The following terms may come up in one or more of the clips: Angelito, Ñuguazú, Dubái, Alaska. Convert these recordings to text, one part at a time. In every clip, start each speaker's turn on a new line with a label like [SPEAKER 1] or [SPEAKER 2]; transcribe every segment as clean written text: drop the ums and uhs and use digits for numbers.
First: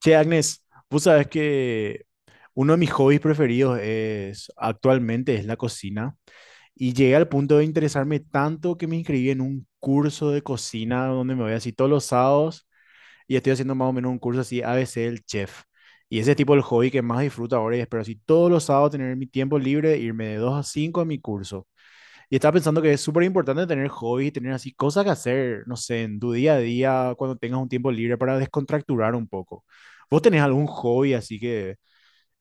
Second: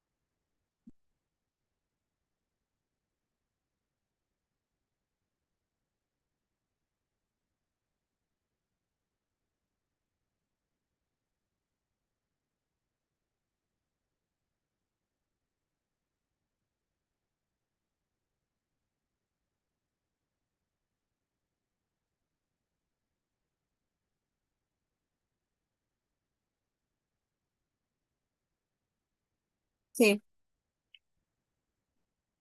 [SPEAKER 1] Che, Agnes, vos sabés que uno de mis hobbies preferidos es actualmente es la cocina y llegué al punto de interesarme tanto que me inscribí en un curso de cocina donde me voy así todos los sábados y estoy haciendo más o menos un curso así a ABC del chef. Y ese es tipo el hobby que más disfruto ahora y espero así todos los sábados tener mi tiempo libre, e irme de 2 a 5 a mi curso. Y estaba pensando que es súper importante tener hobbies, tener así cosas que hacer, no sé, en tu día a día, cuando tengas un tiempo libre para descontracturar un poco.
[SPEAKER 2] Sí,
[SPEAKER 1] ¿Vos tenés algún hobby así que,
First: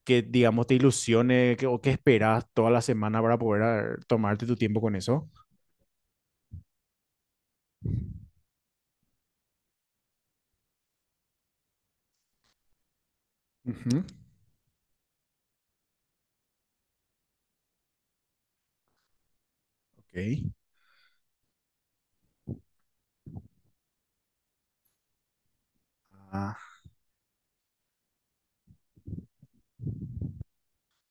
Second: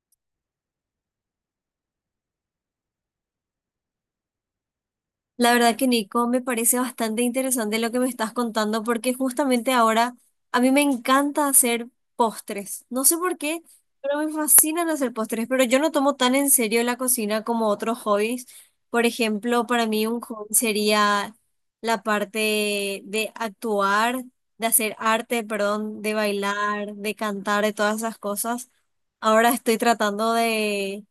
[SPEAKER 1] que digamos, te ilusione que- o que esperás toda la semana para poder tomarte tu tiempo con eso?
[SPEAKER 2] la verdad que Nico, me parece bastante interesante lo que me estás contando porque justamente ahora a mí me encanta hacer postres. No sé por qué,
[SPEAKER 1] Ujú.
[SPEAKER 2] pero me fascinan hacer postres, pero yo no tomo tan en serio la cocina como otros hobbies. Por ejemplo, para mí un
[SPEAKER 1] Ok.
[SPEAKER 2] hobby sería la parte de actuar, de hacer arte, perdón, de
[SPEAKER 1] Ah,
[SPEAKER 2] bailar, de cantar, de todas esas cosas. Ahora estoy tratando de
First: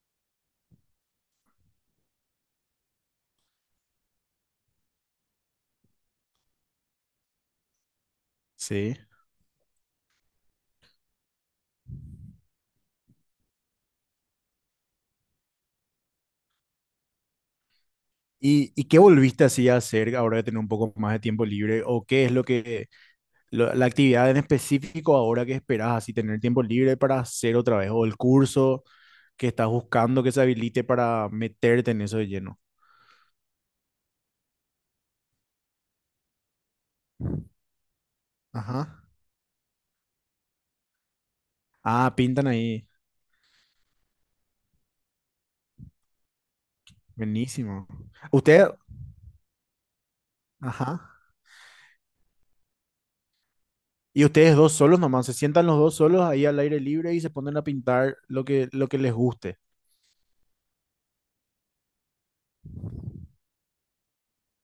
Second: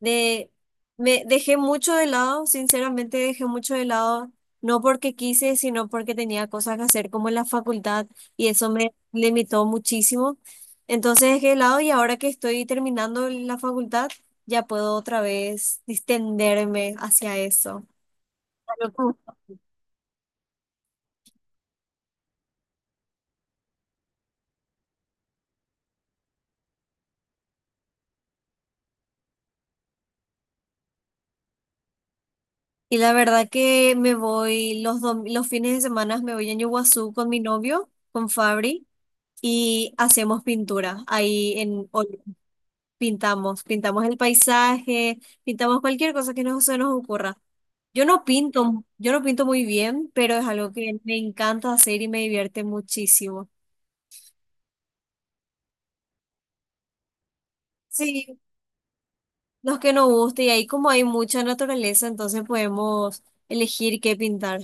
[SPEAKER 2] De, me dejé mucho de lado, sinceramente dejé mucho de lado, no porque quise, sino porque tenía cosas que hacer como en la facultad y eso me
[SPEAKER 1] sí.
[SPEAKER 2] limitó muchísimo. Entonces dejé de lado y ahora que estoy terminando la facultad, ya puedo otra vez distenderme hacia eso.
[SPEAKER 1] ¿Y
[SPEAKER 2] Claro.
[SPEAKER 1] qué volviste así a hacer ahora de tener un poco más de tiempo libre? ¿O qué es la actividad en específico ahora que esperás así tener tiempo libre para hacer otra vez? ¿O el curso que estás buscando que se habilite para meterte en eso de lleno?
[SPEAKER 2] Y la verdad que me voy los fines de semana, me voy a Ñuguazú con mi novio, con Fabri,
[SPEAKER 1] Ajá.
[SPEAKER 2] y hacemos pintura ahí en...
[SPEAKER 1] Ah, pintan ahí.
[SPEAKER 2] Pintamos, pintamos el paisaje, pintamos cualquier cosa que se nos ocurra.
[SPEAKER 1] Buenísimo. Usted,
[SPEAKER 2] Yo no pinto muy bien, pero es algo que me
[SPEAKER 1] ajá,
[SPEAKER 2] encanta hacer y me divierte muchísimo.
[SPEAKER 1] y ustedes dos solos nomás, se sientan los dos solos ahí al aire libre y se ponen a pintar
[SPEAKER 2] Sí,
[SPEAKER 1] lo que les guste.
[SPEAKER 2] los que nos guste, y ahí como hay mucha naturaleza, entonces podemos elegir qué pintar.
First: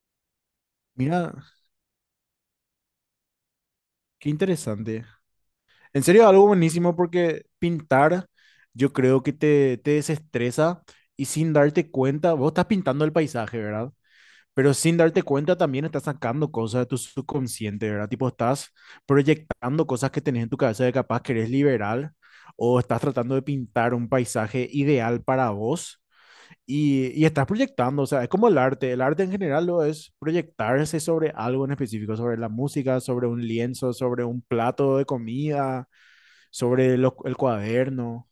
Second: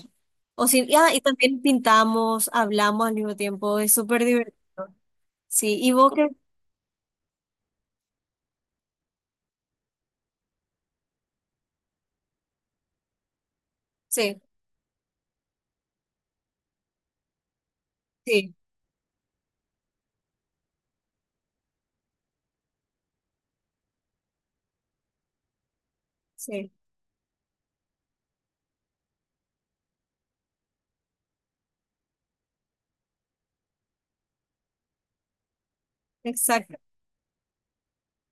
[SPEAKER 2] O si, y
[SPEAKER 1] Mira,
[SPEAKER 2] también pintamos, hablamos al mismo tiempo, es súper
[SPEAKER 1] qué
[SPEAKER 2] divertido.
[SPEAKER 1] interesante.
[SPEAKER 2] Sí,
[SPEAKER 1] En serio, algo buenísimo porque pintar yo creo que te desestresa y sin darte cuenta, vos estás pintando el paisaje, ¿verdad?
[SPEAKER 2] sí,
[SPEAKER 1] Pero sin darte cuenta también estás sacando cosas de tu subconsciente, ¿verdad? Tipo,
[SPEAKER 2] sí,
[SPEAKER 1] estás proyectando cosas que tenés en tu cabeza de capaz que eres liberal o estás tratando de pintar un paisaje ideal para vos
[SPEAKER 2] sí,
[SPEAKER 1] y estás proyectando, o sea, es como el arte en general lo es proyectarse sobre algo en específico, sobre la música, sobre un lienzo, sobre un plato de comida,
[SPEAKER 2] exacto.
[SPEAKER 1] sobre el cuaderno.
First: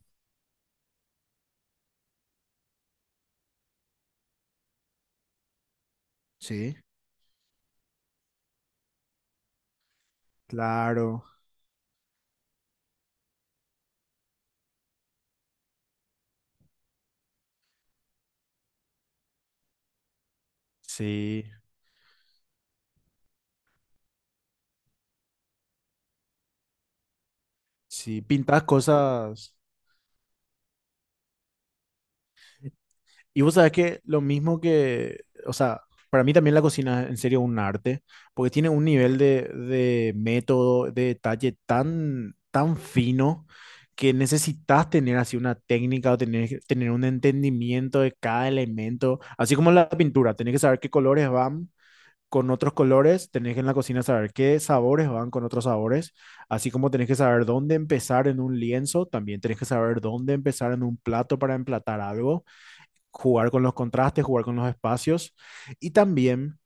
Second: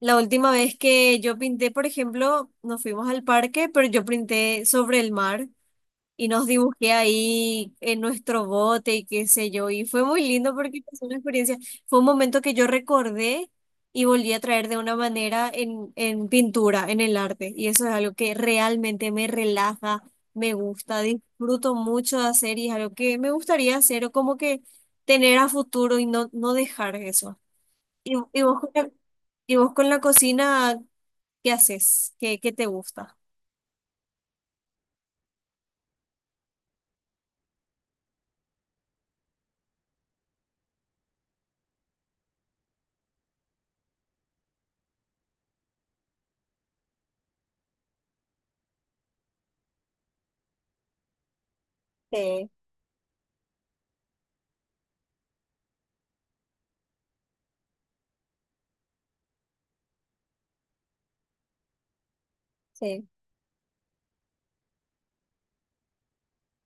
[SPEAKER 2] La última vez que yo pinté, por ejemplo, nos fuimos al parque, pero yo pinté sobre el mar y nos
[SPEAKER 1] ¿Sí?
[SPEAKER 2] dibujé ahí en nuestro bote y qué sé yo. Y fue muy lindo porque fue una
[SPEAKER 1] Claro,
[SPEAKER 2] experiencia, fue un momento que yo recordé y volví a traer de una manera en pintura, en el arte. Y eso es algo que realmente me relaja, me gusta,
[SPEAKER 1] sí,
[SPEAKER 2] disfruto mucho de hacer y es algo que me gustaría hacer o como que tener a futuro y no, no dejar eso. ¿Y,
[SPEAKER 1] sí,
[SPEAKER 2] y vos
[SPEAKER 1] pintas
[SPEAKER 2] con
[SPEAKER 1] cosas.
[SPEAKER 2] la cocina, qué haces? ¿Qué, qué te gusta?
[SPEAKER 1] Y vos sabés que lo mismo que, o sea, para mí también la cocina es en serio un arte, porque tiene un nivel de método, de detalle tan, tan fino que necesitas tener así una técnica o tener un entendimiento de cada elemento, así como la pintura, tenés que saber qué colores van con
[SPEAKER 2] Sí,
[SPEAKER 1] otros colores, tenés que en la cocina saber qué sabores van con otros sabores, así como tenés que saber dónde empezar en un lienzo, también tenés que saber dónde empezar en un plato para emplatar algo,
[SPEAKER 2] sí,
[SPEAKER 1] jugar con los contrastes, jugar con los espacios y también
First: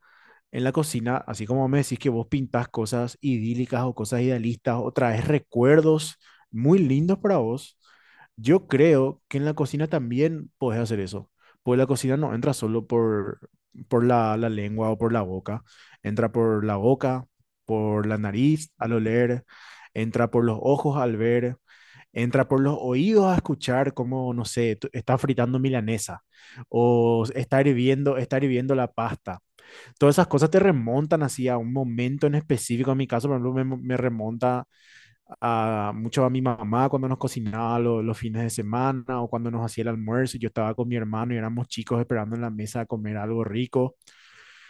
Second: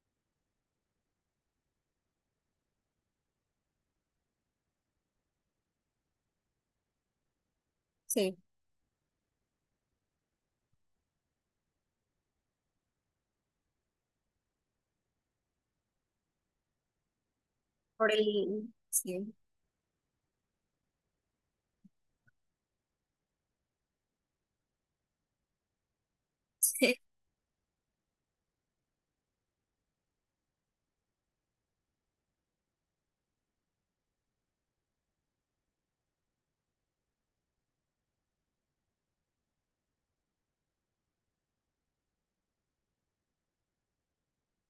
[SPEAKER 1] en la cocina, así como me decís que vos pintás cosas idílicas o cosas idealistas o traes recuerdos muy lindos para vos,
[SPEAKER 2] sí.
[SPEAKER 1] yo creo que en la cocina también podés hacer eso. Pues la cocina no entra solo por la, la lengua o por la boca, entra por la boca, por
[SPEAKER 2] Por
[SPEAKER 1] la nariz
[SPEAKER 2] el...
[SPEAKER 1] al
[SPEAKER 2] Sí,
[SPEAKER 1] oler, entra por los ojos al ver, entra por los oídos a escuchar cómo no sé, está fritando milanesa
[SPEAKER 2] sí,
[SPEAKER 1] o está hirviendo la pasta, todas esas cosas te remontan así a un momento en específico. En mi caso, por ejemplo, me remonta a, mucho a mi mamá cuando nos cocinaba los fines de semana o cuando nos hacía el almuerzo y yo estaba con mi hermano y éramos chicos esperando en la mesa a comer algo rico.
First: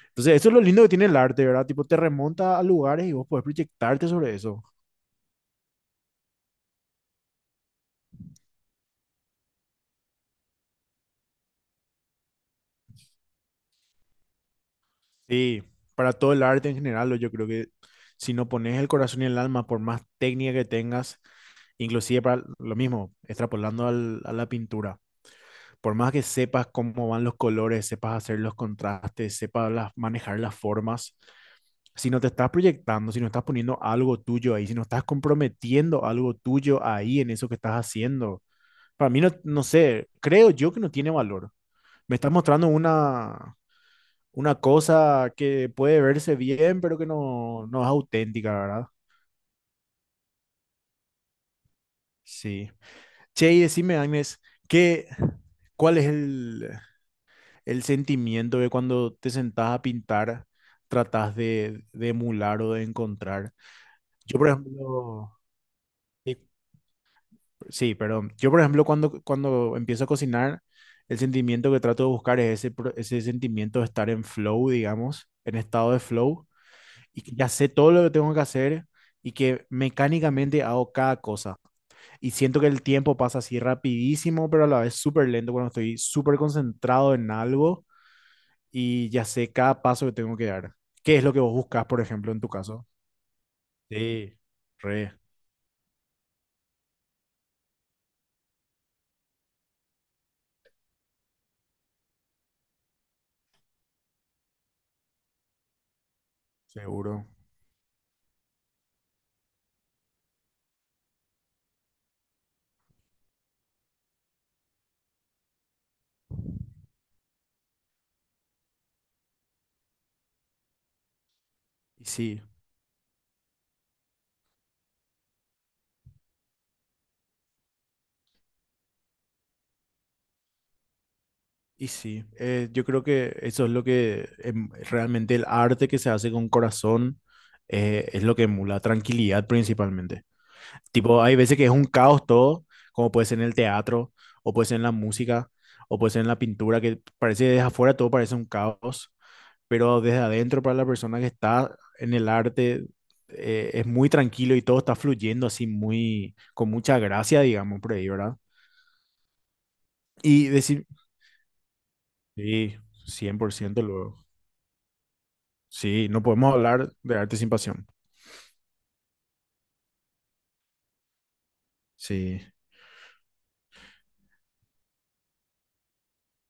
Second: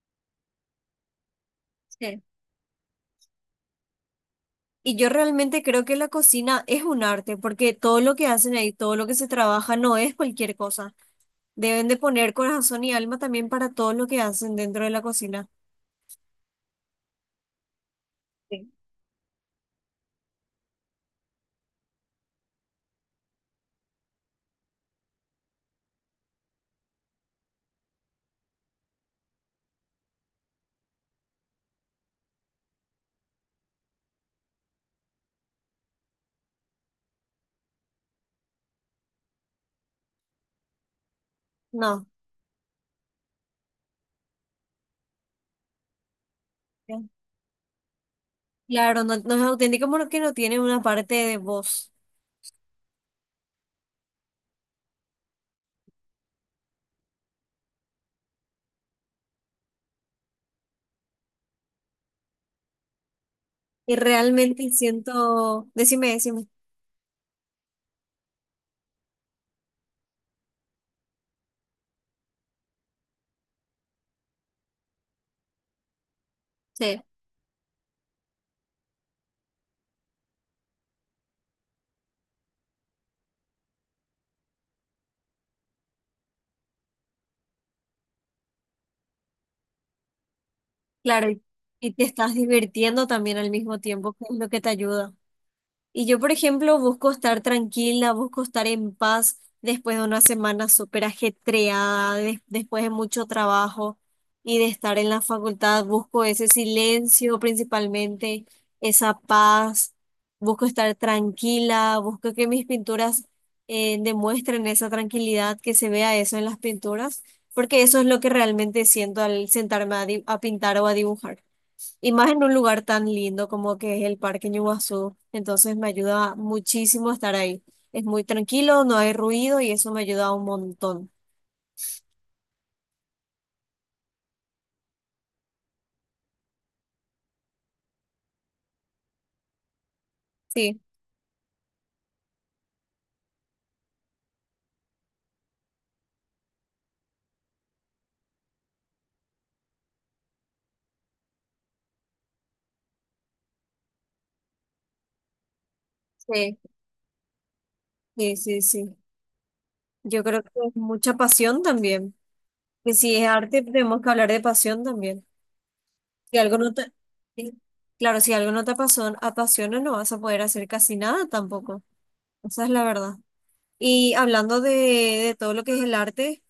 [SPEAKER 1] Entonces, eso es lo lindo que tiene el arte, ¿verdad? Tipo, te
[SPEAKER 2] sí.
[SPEAKER 1] remonta a lugares y vos podés proyectarte sobre eso.
[SPEAKER 2] Y yo realmente creo que la cocina es un arte, porque todo lo que hacen ahí, todo lo que se trabaja, no es cualquier cosa. Deben de poner corazón y alma también para todo lo que hacen dentro de la cocina.
[SPEAKER 1] Sí, para todo el arte en general, yo creo que si no
[SPEAKER 2] Sí.
[SPEAKER 1] pones el corazón y el alma, por más técnica que tengas, inclusive para lo mismo, extrapolando a la pintura, por más que sepas cómo van los colores, sepas hacer los contrastes, sepas manejar las formas, si no te estás proyectando, si no estás poniendo algo tuyo ahí, si no estás comprometiendo algo tuyo ahí en eso que estás haciendo, para mí no, no sé, creo yo que no tiene valor.
[SPEAKER 2] No,
[SPEAKER 1] Me estás mostrando una cosa que puede verse bien, pero que no, no es auténtica, ¿verdad?
[SPEAKER 2] claro, no, no es auténtico porque no tiene una parte de voz.
[SPEAKER 1] Sí. Che, y decime, Agnes, ¿qué, cuál es el sentimiento de cuando te sentás a pintar, tratás de emular o de encontrar?
[SPEAKER 2] Y
[SPEAKER 1] Yo, por
[SPEAKER 2] realmente
[SPEAKER 1] ejemplo,
[SPEAKER 2] siento... Decime,
[SPEAKER 1] sí,
[SPEAKER 2] decime.
[SPEAKER 1] sí, perdón. Yo, por ejemplo, cuando, cuando empiezo a cocinar, el sentimiento que trato de buscar es ese, ese sentimiento de estar en flow, digamos, en estado de flow,
[SPEAKER 2] Sí.
[SPEAKER 1] y que ya sé todo lo que tengo que hacer y que mecánicamente hago cada cosa. Y siento que el tiempo pasa así rapidísimo, pero a la vez súper lento cuando estoy súper concentrado en algo y ya sé cada paso que tengo que dar. ¿Qué es
[SPEAKER 2] Claro,
[SPEAKER 1] lo que
[SPEAKER 2] y
[SPEAKER 1] vos buscas,
[SPEAKER 2] y
[SPEAKER 1] por
[SPEAKER 2] te
[SPEAKER 1] ejemplo,
[SPEAKER 2] estás
[SPEAKER 1] en tu caso?
[SPEAKER 2] divirtiendo también al mismo tiempo, que es
[SPEAKER 1] Sí,
[SPEAKER 2] lo que te ayuda.
[SPEAKER 1] re,
[SPEAKER 2] Y yo, por ejemplo, busco estar tranquila, busco estar en paz después de una semana súper ajetreada, después de mucho trabajo y de estar en la facultad, busco ese
[SPEAKER 1] seguro.
[SPEAKER 2] silencio principalmente, esa paz, busco estar tranquila, busco que mis pinturas demuestren esa tranquilidad, que se vea eso en las pinturas, porque eso es lo que realmente siento al sentarme a a pintar o a dibujar.
[SPEAKER 1] Y
[SPEAKER 2] Y más
[SPEAKER 1] sí,
[SPEAKER 2] en un lugar tan lindo como que es el Parque Ñuazú. Entonces me ayuda muchísimo estar ahí. Es muy tranquilo, no hay ruido y eso me ayuda un montón.
[SPEAKER 1] y sí. Yo creo que eso es lo que realmente el arte que se hace con corazón es lo que emula tranquilidad principalmente.
[SPEAKER 2] Sí,
[SPEAKER 1] Tipo, hay veces que es un caos todo, como puede ser en el teatro, o puede ser en la música, o puede ser en la pintura, que parece desde afuera todo parece un caos, pero desde adentro para la persona que está en el arte es muy tranquilo y todo está fluyendo así muy,
[SPEAKER 2] sí,
[SPEAKER 1] con mucha gracia, digamos, por ahí, ¿verdad?
[SPEAKER 2] sí, sí, sí. Yo creo que
[SPEAKER 1] Y
[SPEAKER 2] es
[SPEAKER 1] decir,
[SPEAKER 2] mucha pasión también.
[SPEAKER 1] sí,
[SPEAKER 2] Que si es
[SPEAKER 1] cien por
[SPEAKER 2] arte,
[SPEAKER 1] ciento
[SPEAKER 2] tenemos que
[SPEAKER 1] luego.
[SPEAKER 2] hablar de pasión también.
[SPEAKER 1] Sí, no
[SPEAKER 2] Si
[SPEAKER 1] podemos
[SPEAKER 2] algo no te...
[SPEAKER 1] hablar de arte sin
[SPEAKER 2] sí,
[SPEAKER 1] pasión.
[SPEAKER 2] claro, si algo no te apasiona, no vas a poder hacer casi nada tampoco.
[SPEAKER 1] Sí.
[SPEAKER 2] Esa es la verdad. Y hablando de todo lo que es el arte,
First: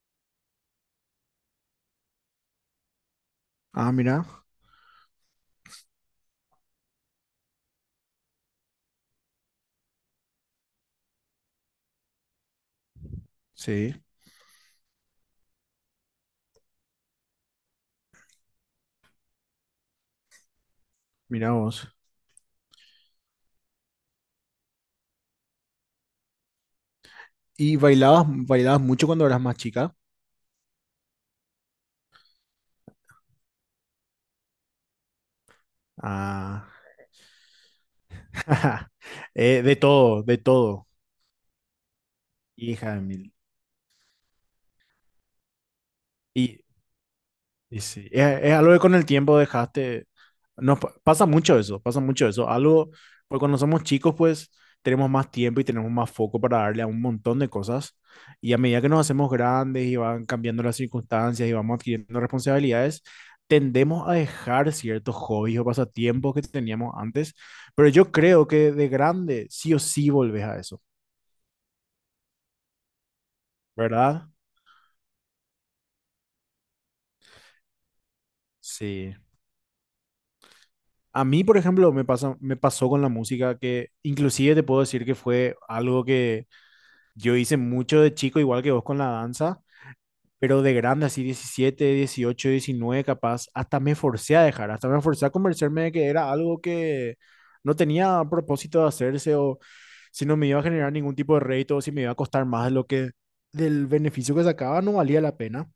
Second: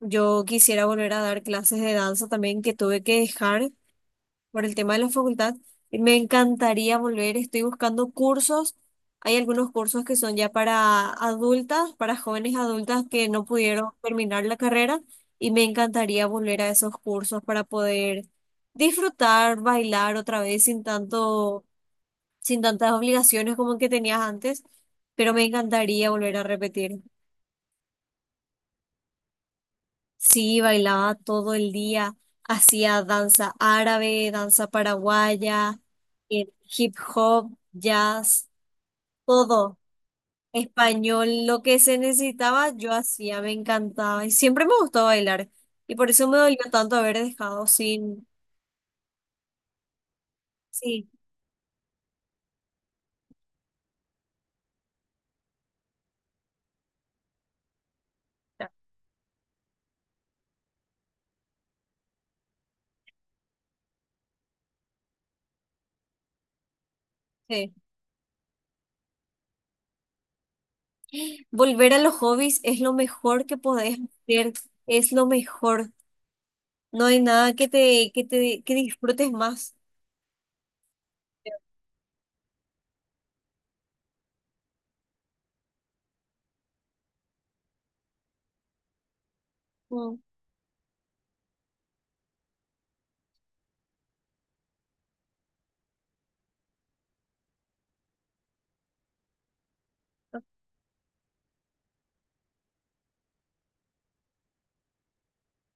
[SPEAKER 2] yo quisiera volver a dar clases de danza también que tuve que dejar
[SPEAKER 1] Ah, mira,
[SPEAKER 2] por el tema de la facultad. Y me encantaría volver, estoy buscando cursos. Hay algunos cursos que son ya para adultas, para jóvenes adultas que no pudieron
[SPEAKER 1] sí,
[SPEAKER 2] terminar la carrera y me encantaría volver a esos cursos para poder disfrutar, bailar otra vez sin
[SPEAKER 1] mira
[SPEAKER 2] tanto,
[SPEAKER 1] vos.
[SPEAKER 2] sin tantas obligaciones como que tenías antes, pero me encantaría volver a repetir.
[SPEAKER 1] ¿Y bailabas mucho cuando eras más chica?
[SPEAKER 2] Sí, bailaba todo el día, hacía danza árabe, danza paraguaya,
[SPEAKER 1] Ah,
[SPEAKER 2] hip hop, jazz, todo.
[SPEAKER 1] de todo,
[SPEAKER 2] Español, lo que se necesitaba, yo
[SPEAKER 1] hija de mil.
[SPEAKER 2] hacía, me encantaba. Y siempre me gustó bailar. Y por eso me
[SPEAKER 1] y
[SPEAKER 2] dolió tanto haber dejado
[SPEAKER 1] Y sí,
[SPEAKER 2] sin...
[SPEAKER 1] es algo que con el tiempo dejaste, nos
[SPEAKER 2] Sí,
[SPEAKER 1] pasa mucho eso, algo, porque cuando somos chicos pues tenemos más tiempo y tenemos más foco para darle a un montón de cosas y a medida que nos hacemos grandes y van cambiando las circunstancias y vamos adquiriendo responsabilidades, tendemos a dejar ciertos hobbies o pasatiempos que teníamos antes,
[SPEAKER 2] sí.
[SPEAKER 1] pero yo creo que de grande sí o sí volvés a eso,
[SPEAKER 2] Volver a los hobbies es lo mejor que podés
[SPEAKER 1] ¿verdad?
[SPEAKER 2] hacer, es lo mejor. No hay nada que
[SPEAKER 1] Sí.
[SPEAKER 2] disfrutes más.
[SPEAKER 1] A mí, por ejemplo, me pasa, me pasó con la música, que inclusive te puedo decir que fue algo que yo hice mucho de chico, igual que vos con la danza,
[SPEAKER 2] Mm.
[SPEAKER 1] pero de grande, así 17, 18, 19 capaz, hasta me forcé a dejar, hasta me forcé a convencerme de que era algo que no tenía propósito de hacerse o si no me iba a generar ningún tipo de rédito o si me iba a costar más de lo que del beneficio que sacaba no valía la pena.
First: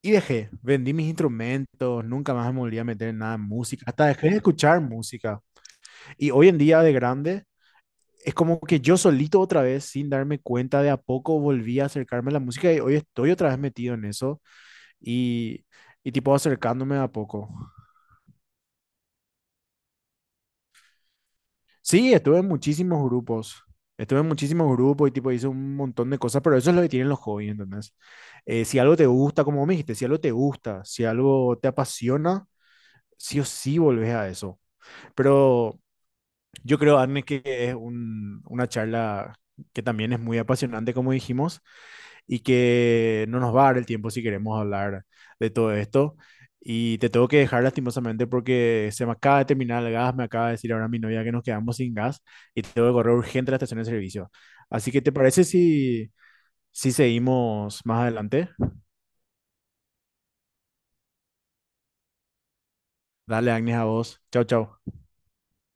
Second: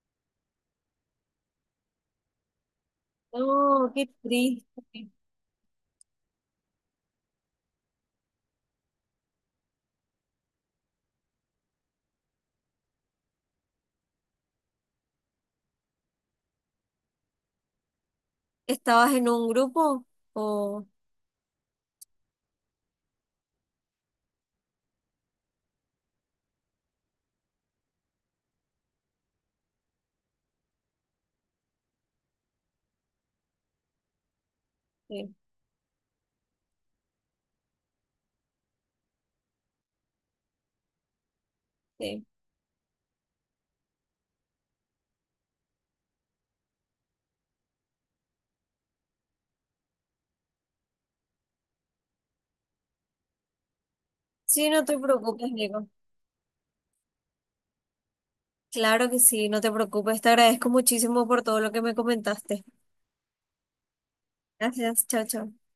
[SPEAKER 1] Y dejé, vendí mis instrumentos, nunca más me volví a meter en nada en música,
[SPEAKER 2] No, qué
[SPEAKER 1] hasta dejé de escuchar
[SPEAKER 2] triste.
[SPEAKER 1] música. Y hoy en día de grande, es como que yo solito otra vez, sin darme cuenta, de a poco volví a acercarme a la música y hoy estoy otra vez metido en eso y, y tipo acercándome de a poco.
[SPEAKER 2] ¿Estabas en un grupo? O
[SPEAKER 1] Sí, estuve en muchísimos grupos. Estuve en muchísimos grupos y tipo hice un montón de cosas, pero eso es lo que tienen los hobbies, ¿entendés? Si algo te gusta, como me dijiste, si algo te gusta, si algo te apasiona, sí o sí volvés a eso.
[SPEAKER 2] sí,
[SPEAKER 1] Pero yo creo, Arne, que es una charla que también es muy apasionante, como dijimos,
[SPEAKER 2] sí.
[SPEAKER 1] y que no nos va a dar el tiempo si queremos hablar de todo esto. Y te tengo que dejar lastimosamente porque se me acaba de terminar el gas, me acaba de decir ahora mi novia que nos quedamos sin gas y tengo que correr urgente a la estación de servicio.
[SPEAKER 2] Sí, no
[SPEAKER 1] Así
[SPEAKER 2] te
[SPEAKER 1] que, ¿te parece
[SPEAKER 2] preocupes, Diego.
[SPEAKER 1] si seguimos más adelante?
[SPEAKER 2] Claro que sí, no te preocupes, te agradezco muchísimo por todo lo que me comentaste.
[SPEAKER 1] Dale, Agnes, a vos. Chao, chao.
[SPEAKER 2] Gracias, chao, chao.